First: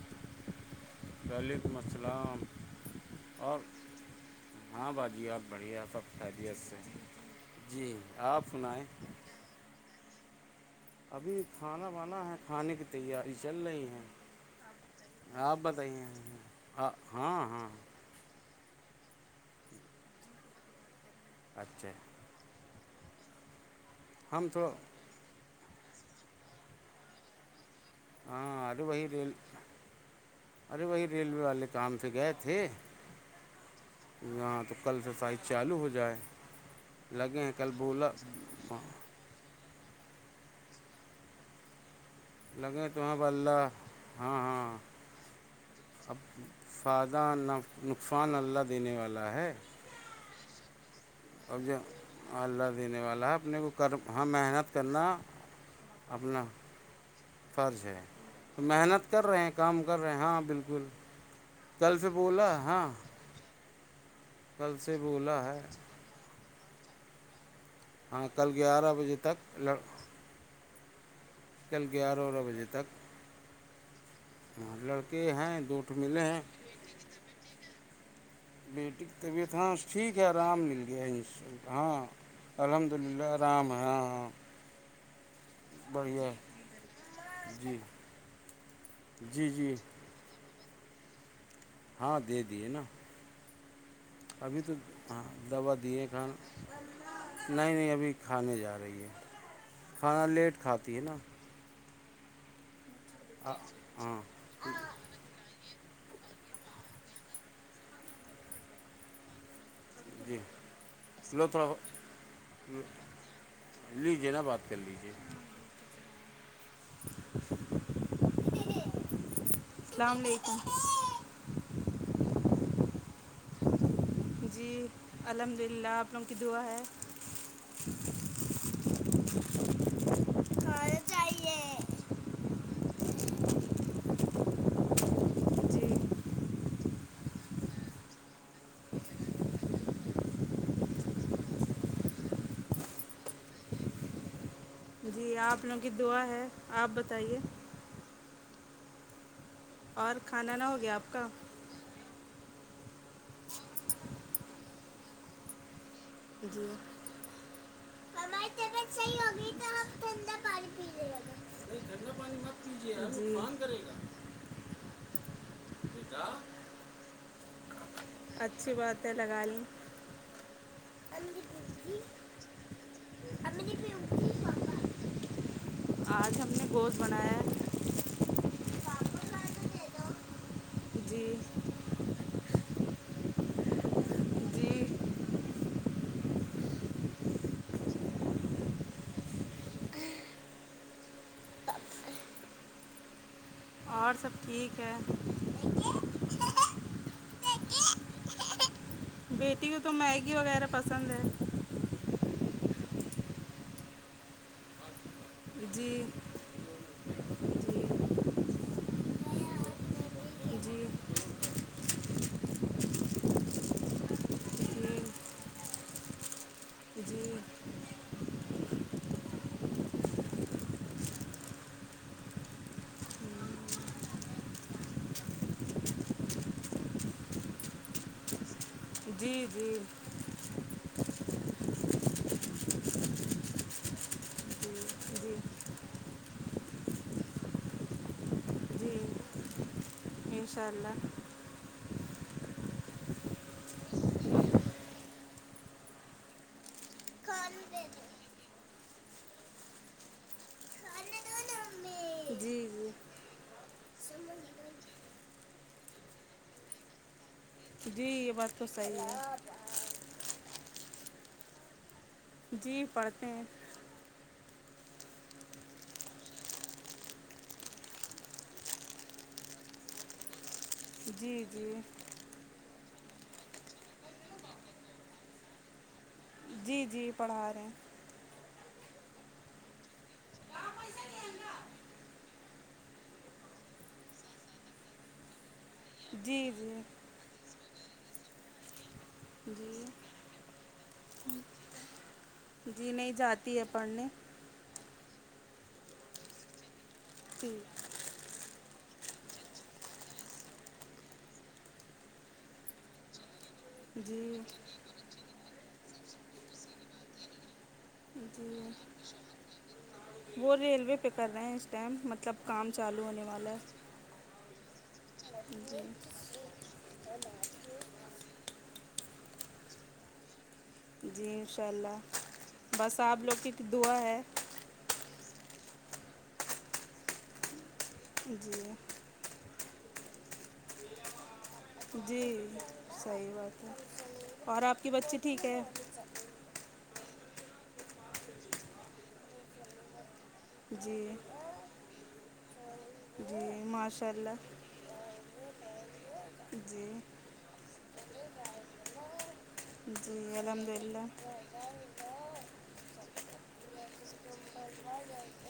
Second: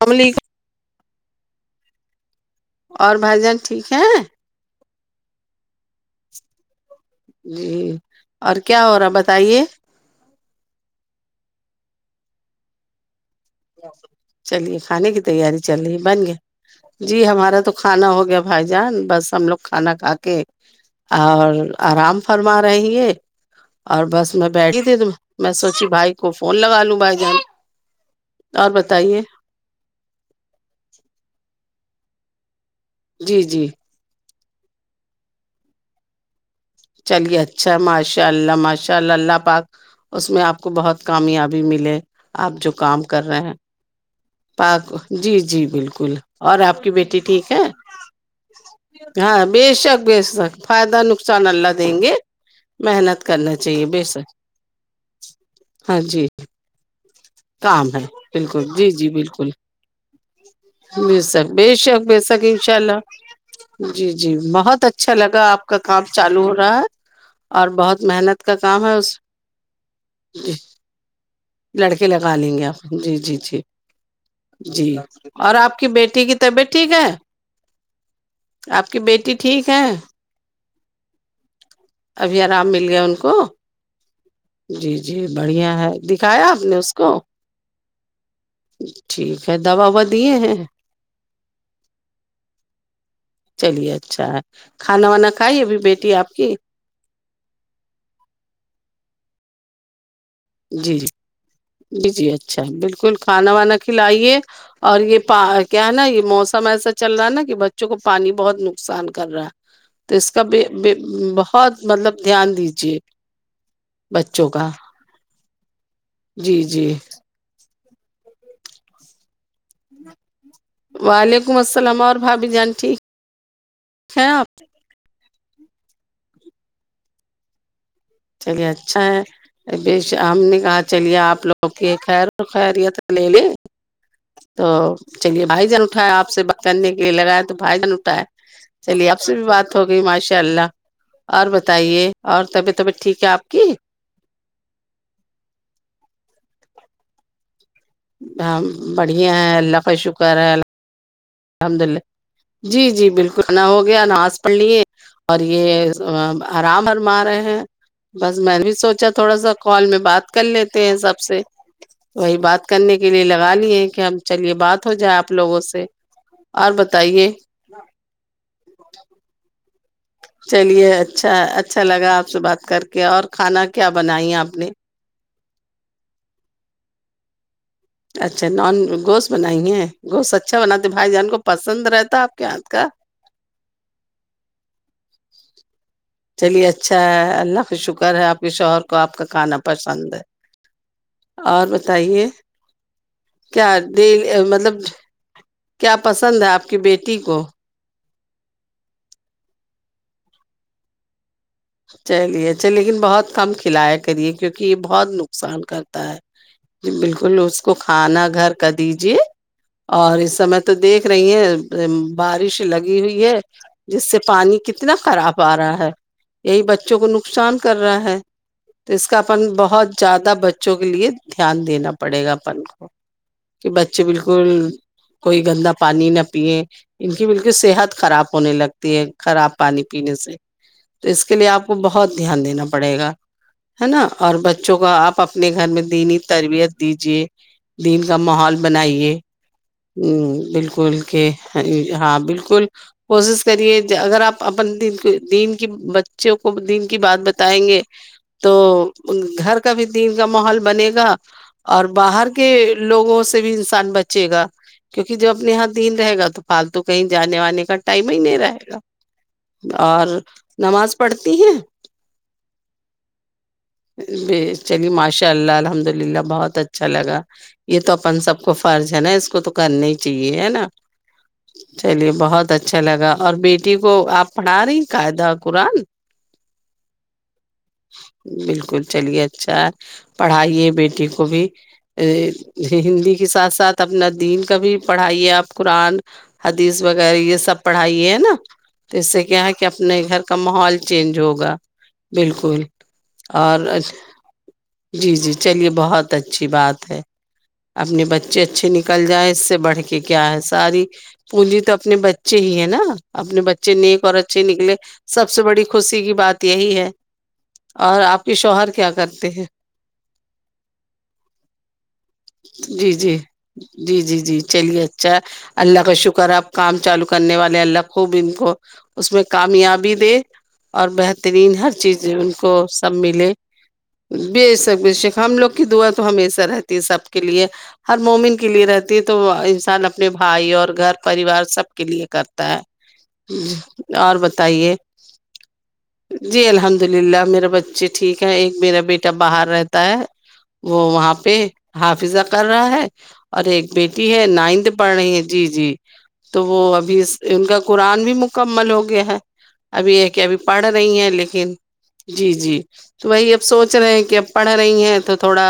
عملی وعلیکم السلام اور بھائی جان ٹھیک ہیں ہاں باجی آپ بڑھیا سب قییدیت سے جی آپ اور کیا سنائیں ہو رہا بتائیے ابھی کھانا بانا ہے کھانے کی تیاری چل رہی ہے چلیے کھانے کی تیاری آپ چل رہی بتائیے بن گیا ہاں جی ہاں ہمارا ہاں تو کھانا ہو گیا بھائی جان بس ہم لوگ کھانا کھا کے اور اچھا آرام فرما رہے ہیں اور بس میں ہم تھوڑا بیٹھی د ت میں سوچی بھائی کو فون لگ لوں بھائی جان ہاں اور ارے وہی بتائیے ریل ارے وہی ریلوے والے کام سے گئے تھے جی جی یہاں تو کل سے سائ چالو ہو جائے چلیے لگے ہیں کل اچھا بولا ماشاء اللہ ماشاء اللہ اللہ پاک اس میں آپ کو بہت کامیابی ملے آپ جو لگے تو کام ہاں کر رہے ہیں اللہ ہاں ہاں پاک جی جی بالکل اب اور آپ کی بیٹی فائدہ ٹھیک ہے نقصان اللہ دینے والا ہاں ہے بے شک بے شک فائدہ نقصان اب اللہ جو دیں گے اللہ دینے محنت والا ہے کرنا اپنے کو چاہیے کر بے ہاں شک محنت کرنا ہاں جی اپنا فرض کام ہے تو بالکل جی جی محنت کر رہے بالکل ہیں کام کر رہے ہیں ہاں بالکل بے شک بے کل شک سے بے شک بولا انشاء ہاں اللہ جی جی کل بہت سے اچھا بولا لگا ہے آپ کا کام چالو ہو رہا ہے اور بہت ہاں محنت کل کا کام گیارہ ہے اس بجے تک لڑ ج کل لڑکے لگا گیارہ لیں بجے گے آپ تک جی جی جی ہاں جی لڑکے اور ہیں آپ دو کی ٹھو ملے بیٹی کی ہیں طبیعت ٹھیک ہے آپ بیٹٹی کی بیٹی طبیعت ہ ہے ٹھیک آرام مل گیا ہاں ابھی انش آرام مل الحمد گیا ان للہ کو آرام ہاں ہاں جی جی بڑھیا ہے بڑھیا دکھایا آپ نے اس کو جی ٹھیک جی ہے جی دوا وا دیے ہیں ہاں دے دیے چلیے اچھا ہے ابھی تو کھانا ہا وانا کھائی دوا ابھی دیے بیٹی نہ آپ کی نہیں نہیں ابھی کھانے جا رہی ہے کھانا لیٹ کھاتی جی ہے جی نا جی جی اچھا بالکل کھانا وانا ہاں کھلائیے اور یہا پا کیا ہے نا یہ موسم ایسا چل رہا ہے نا کہ بچوں کو پانی بہت نقصان کر رہا ہے تو اس جی کا لو تھوڑا بہت مطلب دھیان دیجیے لیجیے نا بچوں بات کا کر لیجیے جی جی اسلملیکم وعلیکم السلام اور بھابھی جان ٹھیک ہے آپ جی الحمداللہ آپ لوگوں کی دعا ہے چلیے اچھا ہے ابی شام نہ کھانا چلیے آپ چاہیے لوگو کے گھر خیریت لیلے تو چلیے بھائی جان جی اٹھائے آپ سے بات کرنے کےے لگاائے تو بھائی جان اٹھائے چلیے آپ سے بھی بات ہوگئی ماشاء اللہ اور بتائیے اور طبیعت ٹھیک ہے آپ کی جی آپ لوگوں کی دعا ہے آپ بتائیے ہ بڑھیا ہے اللہ کا اور شکر ہے کھانا نہ اللہ ہو گیا آپ کا الحمد للہ جی جی بالکل کھانا ھوگیا نماز پرلیایہ اور یہ جی آرام برما رہے ہیں بس ہماری میں بھی طبیعت سوچا صحیح تھوڑا ہوگی سا تو کال ہم میں بات ٹھنڈا کر پانی لیتے ہیں پینے سب لگے سے وہی بات جی کرنے کے لیے لگا لیے کہ ہم چلیے بات ہو جائے آپ لوگوں سے کیا اور بتائیے اچھی باتیں لگا لی چلیے اچھا اچھا لگا آپ سے بات کر کے اور امی کھانا نے کیا پیوتی بنائی آپ نے پاپا آج ہم نے بہت بنایا اچھا نان پاپا گوشت بنائی ہیں کا گوشت اچھا بناتے تو بھائی دے جان کو دو پسند رہتا آپ کے ہاتھ کا جی چلیے اچھا ہے اللہ کا شکر ہے آپ کے شوہر کو آپ کا کھانا پسند ہے اور بتائیے کیا اور ڈیلی سب مطلب ٹھیک ہے کیا پسند ہے آپ کی بیٹی کو بیٹی کو تو میگی وغیرہ پسند ہے چلیے اچھا لیکن بہت کم کھلایا کریے کیونکہ یہ بہت نقصان جی کرتا ہے جی بالکل اس کو جی کھانا گھر کا دیجے اور اس جی سمے تو جی دیکھ رہی ہیں بارش لگی ہوئی ہے جس سے پانی جی کتنا خراب آ رہا ہے یہی بچوں کو جی نقصان کر رہا ہے تو اس کا اپن بہت زیادہ بچوں کے لیے دھیان دینا پڑے گا اپن کو کہ بچے بالکل کوئی گندا پانی نہ پیئے ان کی بالک صحت خراب ہونے لگ جی خراب جی پانی پینے سے تو اس کے لیے آپ کو بہت دھیان دینا پڑے گا ہے نا اور جی بچوں کو آپ اپنے گھر میں دینی تربیت دیجے دن کا ماحول جی بنائیے ہ انشاء بالکل اللہ کہ ہاں بالکل کوشش کریے اگر آپ اپ کو دین بچوں کو دن کی بات کھانے بتائیں گے دے دو تو ان گھر کا بھی دین کا ماحول بنے گا کھانے دو نا اور باہر امی کے جی جی لوگوں سے بھی انسان بچے سمجھ گا گئی کیونکہ جو اپنے یہاں دین رہے گا تو پالتو کہیں جانے والانے اس کا جی ٹائم ہی یہ نہیں بات تو رہے صحیح ہے گا اور نماز پڑھتی ہیں جی پڑھتے ہیں چلیے ماشاء اللہ الحمد للہ بہت اچھا لگا یہ تو اپن سب کو فرض ہے نا اس کو تو کرنا ہی چاہیے ہے نا جی جی چلیے بہت اچھا لگا اور بیٹی کو آپ پڑھا رہی قاعدہ قرآن جی جی پڑھا رہے ہیں بالکل چلیے اچھا ہے پڑھائیے بیٹی کو بھی ا ہندی کے ساتھ ساتھ اپنا دین کا بھی پڑھائیے آپ قرآن جی حدیث جی وغیرہ یہ سب پڑھائی ہے نا تو اس سے کیا ہے کہ جی اپنے گھر کا ماحول چینج ہوگا بالکل جی نہیں جاتی اور ہے پڑھنے جی جی چلیے بہت اچھی بات ہے جی اپنے بچے اچھے نکل جائ اس سے بڑھ کے کیا ہے ساری پونجی تو اپنے بچے ہی ہے نا اپنے بچے نیک اور جی اچھے نکلے سب سے بڑی خوشی کی بات یہی ہے اور آپ کے جی شوہر کیا کرتے ہیں وہ ریلوے پہ کر رہے ہیں اس ٹائم مطلب کام جی چالو جی ہونے والا ہے جی جی جی چلیے ا اچھا اللہ کا جی شکر آپ کام چالو کرنے والے اللہ خوب ان کو اس میں کامیابی دے اور جی بہترین انشاء ہر چیز اللہ ان کو سب بس آپ ملے لوگ کی دعا ہے بے شک بے شک ہم لوگ کی دعا تو ہمیشہ رہتی ہے سب کے لیے ہر جی مومن کے لیے رہتی ہے تو انسان اپنے بھائی اور گھر پریوار سب کے لیے جی کرتا ہے اور بتائیے بچے ٹھیک ہے جی الحمد للہ میرا بچے ٹھیک ہے ایک میرا بیٹا باہر رہتا ہے وہ جی وہاں پہ حافظہ کر رہا ہے جی اور ایک ماشاء بیٹی ہے اللہ نائنتھ پڑھ رہی ہے جی جی تو وہ جی ابھی ان کا قرآن بھی مکمل ہو گیا ہے ابھی یہ جی کہ ابھی پڑھ الحمد رہی للہ ہیں لیکن جی جی تو وہی اب سوچ رہے ہیں کہ اب پڑھ رہی ہیں تو تھوڑا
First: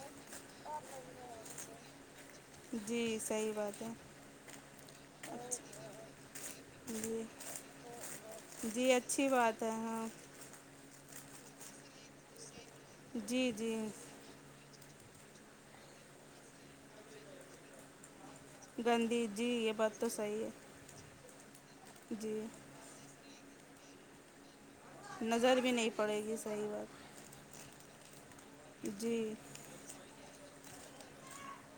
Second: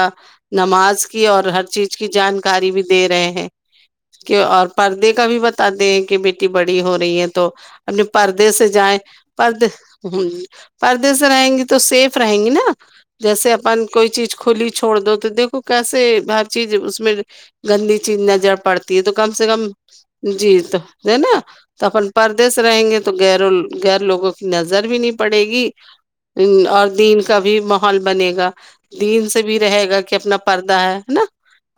نماز کی اور ہر چیز کی جانکاری بھی جی دے رہے ہیں صحیح بات ہیں کہ اور پردے کا بھی بتاتے ہیں کہ بیٹی بڑی ہو رہی جی ہے تو اپنے پردے سے جی جائیں اچھی بات پردے ہے ہاں ہ پردے سے رہیں گی تو سیف رہیں گی نا جی جیسے جی اپن کوئی چیز کھلی چھوڑ دو تو دیکھو کیسے ہر چیز اس میں گندی چیز ن جر پڑتی ہے تو گندی کم جی سے کم یہ بات تو صحیح جی ہے تو ہے نا تو اپن جی پردی سے رہیں گے تو تو غیروں غیر لوگوں کی نظر بھی نہیں پڑے نظر گی بھی نہیں پڑے گی صحیح اور بات دین کا بھی ماحول بنے گا جی دین سے بھی رہے گا کہ اپنا پردہ ہے ہے نا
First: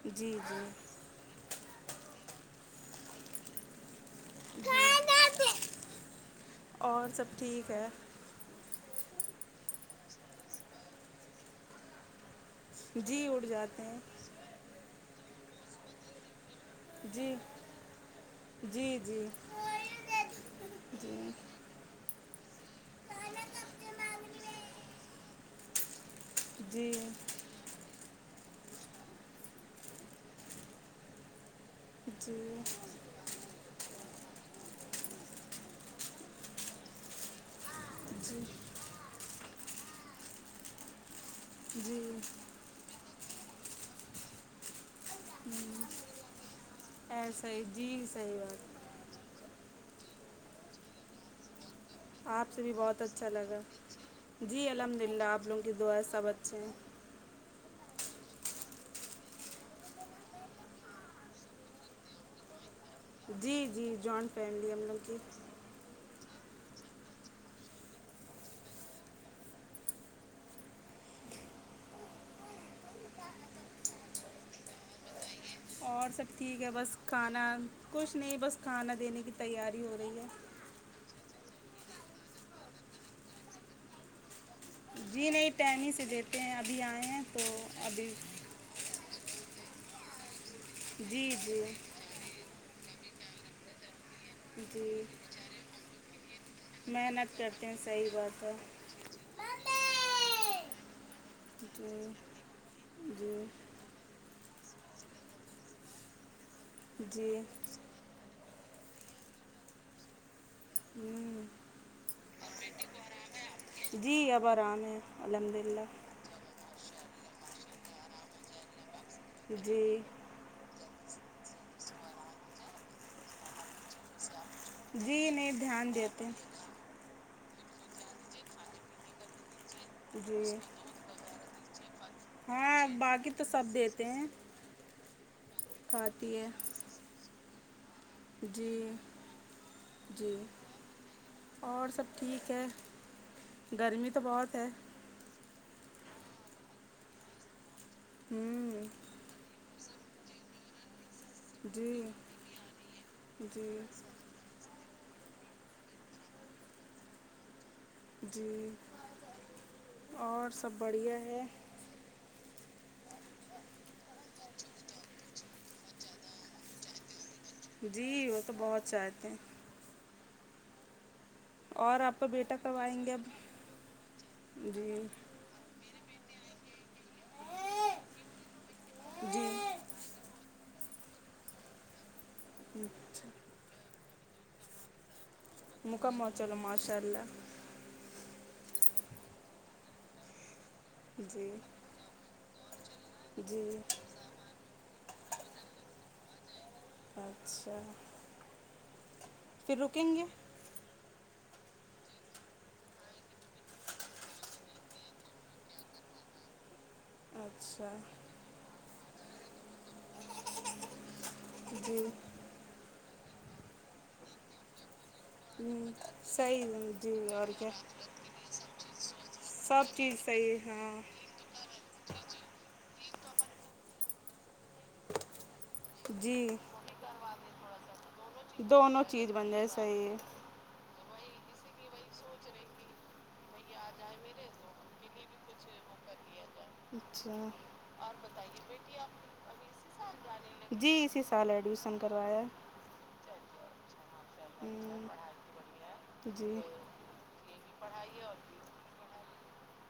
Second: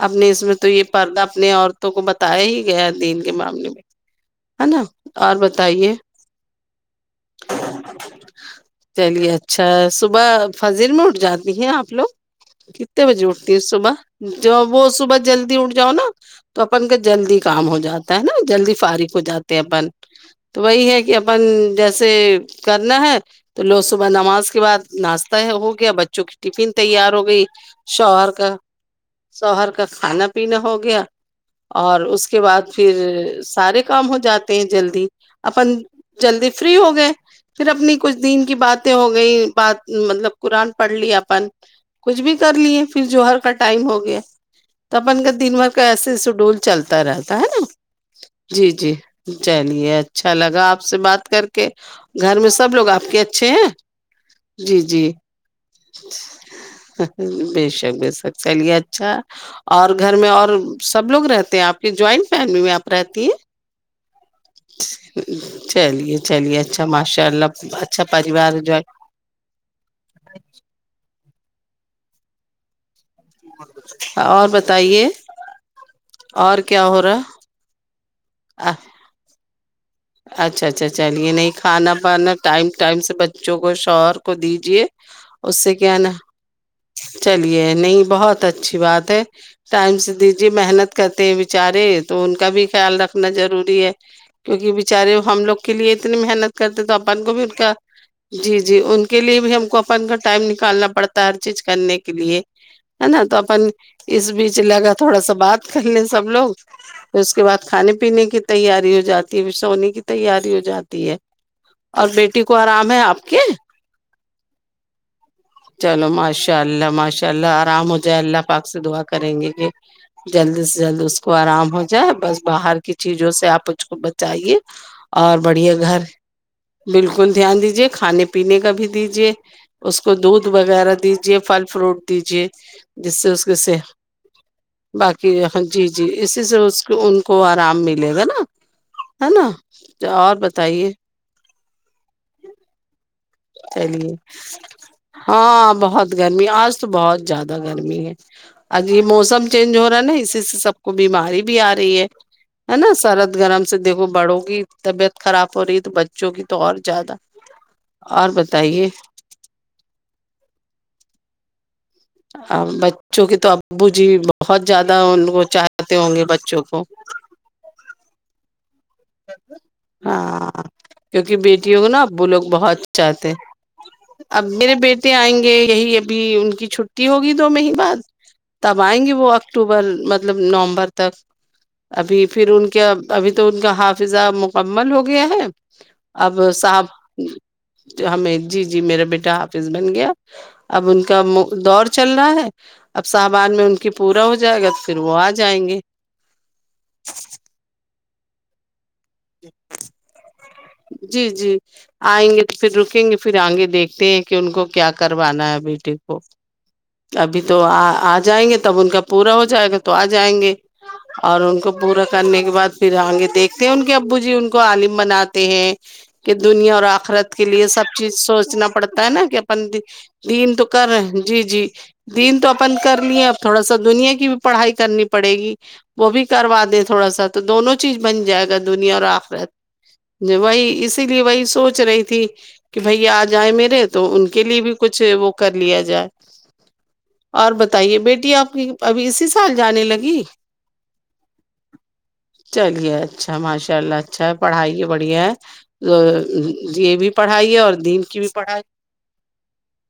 اپنے جی اس میں تو یہ جی پردہ اپنے عورتوں کو بتایا ہی گیا دین کے معاملے میں ہے نا اور جی بتائیے اور سب ٹھیک ہے چلیے اچھا صبح فضل میں اٹھ جاتی ہیں آپ لوگ کتنے بجے جی اٹھ اٹھتی ہے جاتے صبح ہیں ج وہ صبح جلدی اٹھ جاؤ نا تو اپن کا جی جلدی کام ہو جاتا ہے نا جلدی جی فارغ ہو جی جاتے ہیں اپن تو وہی ہے کہ جی اپن جیسے کرنا ہے تو لوگ صبح نماز کے بعد ناشتہ ہو گیا بچوں کی ٹفن جی تیار ہو گئی شوہر کا شوہر کا کھانا پینا ہو گیا اور اس جی کے بعد پھر سارے کام ہو جاتے ہیں جلدی اپن جلدی فری ہو گئے پھر اپنی کچھ جی دن کی باتیں ہو گئی بات مطلب قرآن پڑھ لی اپن جی کچھ بھی کر لیے پھر جوہر کا ٹائم ہو گیا تو اپن کا دن بھر کا ایسے سڈول چلتا رہتا ہے ایسا نا ہی جی صحیح جی بات جی چلیے اچھا لگا آپ سے بات کر کے کہ گھر میں آپ سے بھی سب لوگ بہت آپ کے اچھا اچھے لگا ہیں جی الحمد للہ آپ لوگوں کے دعا سب اچھے ہیں بیشک بیشک چلیے اچھا اور گھر میں اور سب لوگ رہتے ہیں آپ کے جوائنٹ فیملی میں آپ رہتی ہیں جی جی جوائنٹ فیملی ہم لوگ کی چلیے چلیے اچھا ماشاء اللہ اچھا پریوار جو اور بتائیے اور سب اور ٹھیک ہے کیا بس ہو رہا کھانا کچھ نہیں بس کھانا دینے کی تیاری ہو رہی ہے اچھا اچھا چلیے نہیں کھانا پانا ٹائم ٹائم سے بچوں کو شوہر کو دیجیے جی نہیں اس ٹیم ہی کیا سے نا دیتے ہیں ابھی آئے ہیں تو چلیے نہیں ابھی بہت اچھی بات ہے ٹائم سے دیجیے محنت کرتے جی ہیں جی بیچارے تو ان کا بھی خیال رکھنا ضروری ہے کیونکہ جی بچارے ہم لوگ کے لیے اتنی محنت کرتے تو اپن کو محنت بھی ان کرتے کا ہیں صحیح بات ہے جی جی ان کے لیے بھی ہم کو اپن کا ٹائم نکالنا پڑتا ہے ہر چیز جی کرنے کے لیے ہے نا تو جی اپن اس بیچ لگا تھوڑا سا بات کر لیں سب لوگ پھر اس جی کے بعد کھانے پینے کی تیاری ہو جاتی ہے سونے کی تیاری ہو جاتی ہے ہوں اور بیٹی کو آرام ہے آپ کے جی اب آرام ہیں الحمد للہ یا اللہ ماشاء اللہ آرام ہو جائے اللہ پاک سے دعا کریں گے یہ جی جلدی سے جلد اس کو آرام ہو جائے بس باہر کی چیزوں سے آپ اس کو بچائیے جی اور نہیں بڑھیا دھیان گھر دیتے ہیں بالکل دھیان دیجے کھانے پینے کا بھی دیجے اس کو دودھ جی وغیرہ دی جی وہ پھل فروٹ دیجیے ہاں جس باقی سے تو اس سب کے دیتے ہیں باقی ہاں جی جی کھاتی اسی ہے سے اس ان کو آرام ملے گا نا جی ہے نا اور جی بتائیے اور سب ٹھیک ہے گرمی چلیے تو بہت ہے ہاں بہت گرمی آج تو بہت زیادہ گرمی ہے ہوں اج یہ موسم چینج ہو رہا ہے نا اسی سے سب کو بیماری بھی آ رہی جی ہے ہینا سرد گرم سے جی دیکھو بڑو کی طبیعت خراب ہو رہی ہے تو بچوں کی تو اور زیادہ اور جی بتائیے اور سب بڑھیا ہے ا بچوں کے تو ابو جی بہت زیادہ ان کو چاہتے ہوں گے بچوں کو جی وہ تو بہت چاہتے ہیں ہاں کیونکہ بیٹی کیوں ںا اور آپ اببو کا لوگ بیٹا کب بہت آئیں گے چاہتے اب ہیں اب میرے جی بیٹے آئیں گے یہی ابھی ان کی چھٹی ہوگی دو مہی بعد تب آئیں گے وہ جی اکتوبر مطلب نومبر تک ابھی پھر ان کے ابھی تو ان کا ہاف فزا مکمل ہو گیا ہے مکمل اب چلو صاب ماشاء اللہ ہمیں جی جی میرا بیٹا آافس بن گیا اب ان کا جی دور چل رہا ہے اب صاحبان جی میں ان کی پورا ہو جائے گا تو پھر وہ آ جائیں گے اچھا پھر رکیں گے جی جی آئیں گے تو پھر رکیں گے پھر آئ گے دیکھتے ہیں کہ ان کو کیا کروانا ہے بیٹے کو ابھی تو آ اچھا آ جائیں گے تب ان کا پورا ہو جائے گا تو آ جائیں گے اور ان کو جی پورا کرنے کے بعد پھر آیں گے دیکھتے ہیں ان کے ابو جی ان کو عالم بنا تے ہیں ہوں کہ صحیح دنیا اور ہے، جی آخرت کے اور لیے کیا سب چیز سوچنا پڑتا ہے نا کہ سب چیز دین صحیح تو کر رہے ہیں ہاں جی جی دین تو اپن کر لیے اب تھوڑا سا دنیا کی بھی پڑھائی کرنی پڑے گی وہ بھی جی کروا دیں تھوڑا سا تو دونوں چیز بن جائے گا دنیا اور دونوں چیز آخرت بن جائے صحیح ہے ج وہی اسی لیے وہی سوچ رہی تھی کہ بھائی آ جائے میرے تو ان کے لیے بھی کچھ وہ کر لیا جائے اچھا اور بتائیے بیٹی آپ کی ابھی اسی سال جانے لگی جی اسی سال ایڈمیسن کروایا ہے چلیے اچھا ماشاء اللہ اچھا ہے پڑھائی یہ بڑھیا ہے جی یہ بھی پڑھائی ہے اور دین کی بھی پڑھائی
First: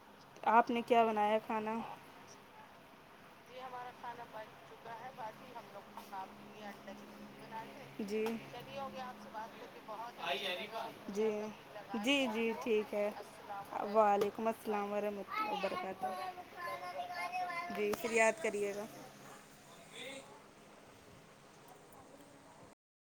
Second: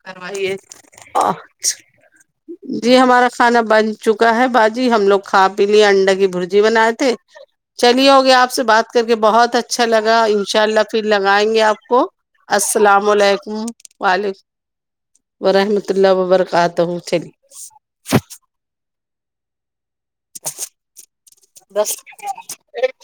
کروائیے آپ نے کیا بنایا کھانا جی ہمارا کھانا بن چکا ہے باجی ہم لوگ کھا پی لیے انڈا کی برجی بنائے تھے جی چلیے آپ سے بات کر کے بہت اچھا لگا ان شاء اللہ پھر جی لگائیں گے آپ کو جی جی ٹھیک السلام ہے علیکم ہ وعلیکم السلام ورحمۃ اللہ وورحمۃ اللہ وبرکاتہ وبرکاتہ چلیے جی پھر یاد کریے گا بس